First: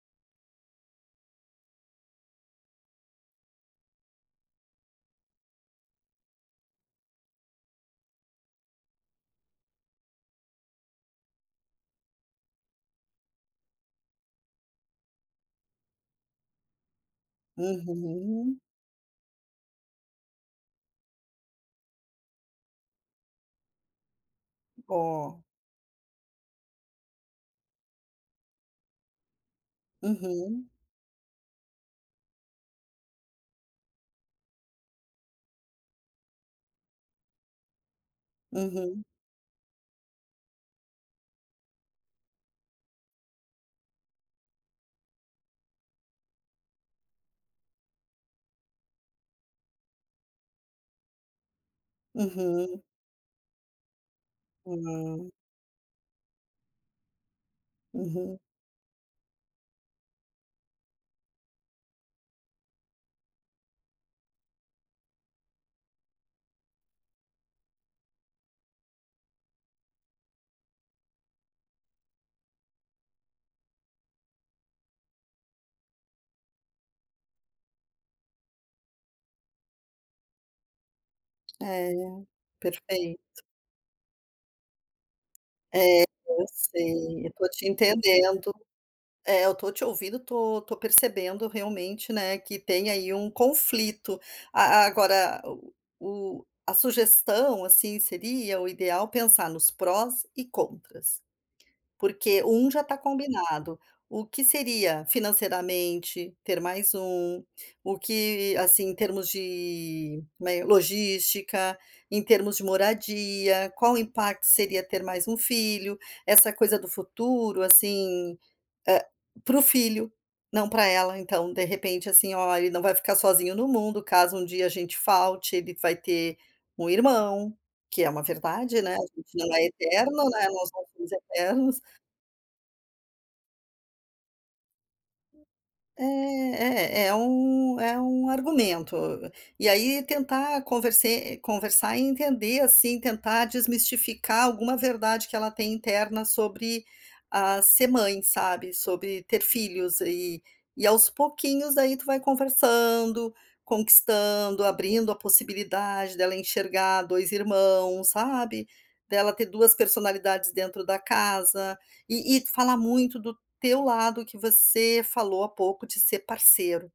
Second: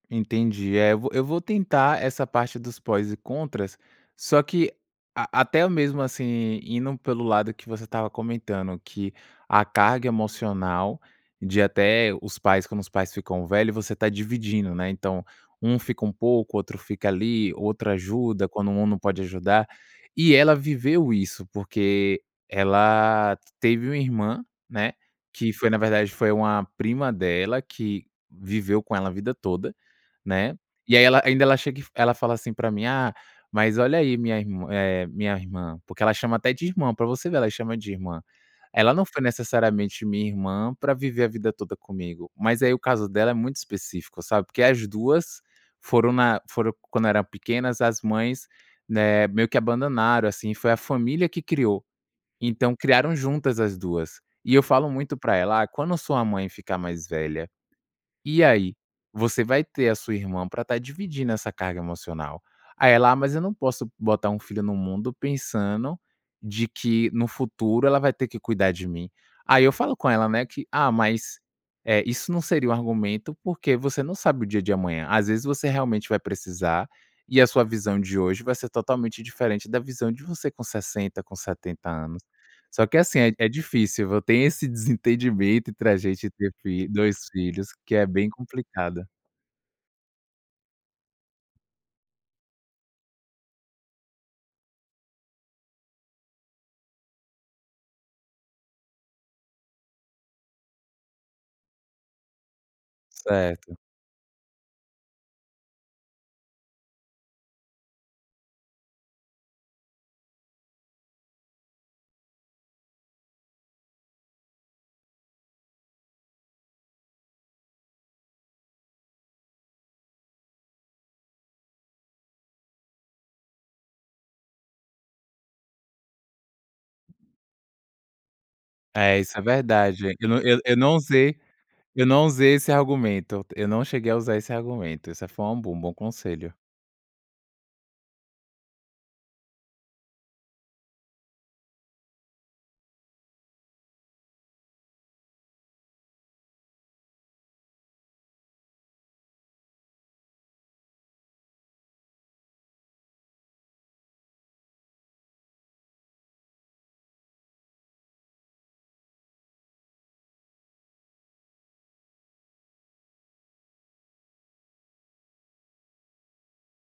Entendi. Eh, eu vou eu vou tentar essa parte dos prós e contras, só que a até mesmo, assim, indo pelo lado que você estava comentando que a carga emocional de até os pais, quando os pais ficam velho, você está dividindo, né? Então um fica um pouco, outro fica ali, outro ajuda, Uhum. quando um não pode ajudar. E ela viveu isso, porque ela teve uma irmã né, Ó. que foi na verdade foi uma prima dela que viveu com ela a vida toda, né, Uhum. e aí ela ainda ela chega e ela fala assim para mim: "Ah, mas olha aí minha irm eh, minha irmã." Porque ela chama até de irmã, para você ver, ela chama de irmã. Ela Uhum. não foi necessariamente minha irmã para viver a vida toda comigo, mas aí o caso dela é muito específico, sabe. Porque as 2 foram na foram quando eram pequenas, as mães, né, meio que abandonaram, assim, foi a família que criou, então Uhum. criaram juntas as 2. E eu falo muito Hum. para ela: "Ah, quando a sua mãe ficar mais velha, Uhum. e aí? Você vai ter a sua irmã para estar dividindo essa carga emocional." Aí ela "Ah, mas eu não posso botar um filho no mundo pensando de que no futuro ela vai ter que cuidar de mim." Aí eu falo com ela, né, que: "Ah, mas, eh, isso não seria um argumento porque você não sabe o dia de amanhã. Às vezes você realmente vai precisar e a sua visão de hoje vai ser totalmente diferente da visão de você com 60, com 70 É, anos." Só que, assim, é perfeito. é difícil, eu tenho esse desentendimento entre a É, gente eu ter fi sei, 2 eu estou te filhos que é bem entendendo. complicada. É, eu estou te ouvindo, estou estou percebendo, realmente, né, que tem aí um conflito. A agora, o o a sugestão, assim, seria o ideal pensar nos prós e contras. Porque 1 já está Certo. combinado, o que seria financeiramente ter mais 1, o que, assim, em termos de, né, logística, em termos de moradia, qual impacto seria ter mais 1 filho. Essa coisa do futuro assim, eh para o filho, não para ela, então, de repente, assim: "Ó, ele não vai ficar sozinho no mundo, caso um dia a gente falte, ele vai ter um irmão." Que é uma verdade, né, a É, gente isso é não é verdade, eu eterno, não né, eu nós eu não não somos usei eternos. eu não usei esse argumento, eu não cheguei a usar esse argumento. Isso foi um bom um bom conselho. É, eh, é um é um argumento. E aí tentar converse conversar e entender, assim, tentar desmistificar alguma verdade que ela tem interna sobre, ah, ser mãe, sabe, sobre ter filhos aí E aos pouquinhos, daí, tu vai conversando, conquistando, abrindo a possibilidade dela enxergar 2 irmãos, sabe? Dela ter 2 personalidades dentro da casa, e e falar muito do teu lado que você falou há pouco de ser parceiro.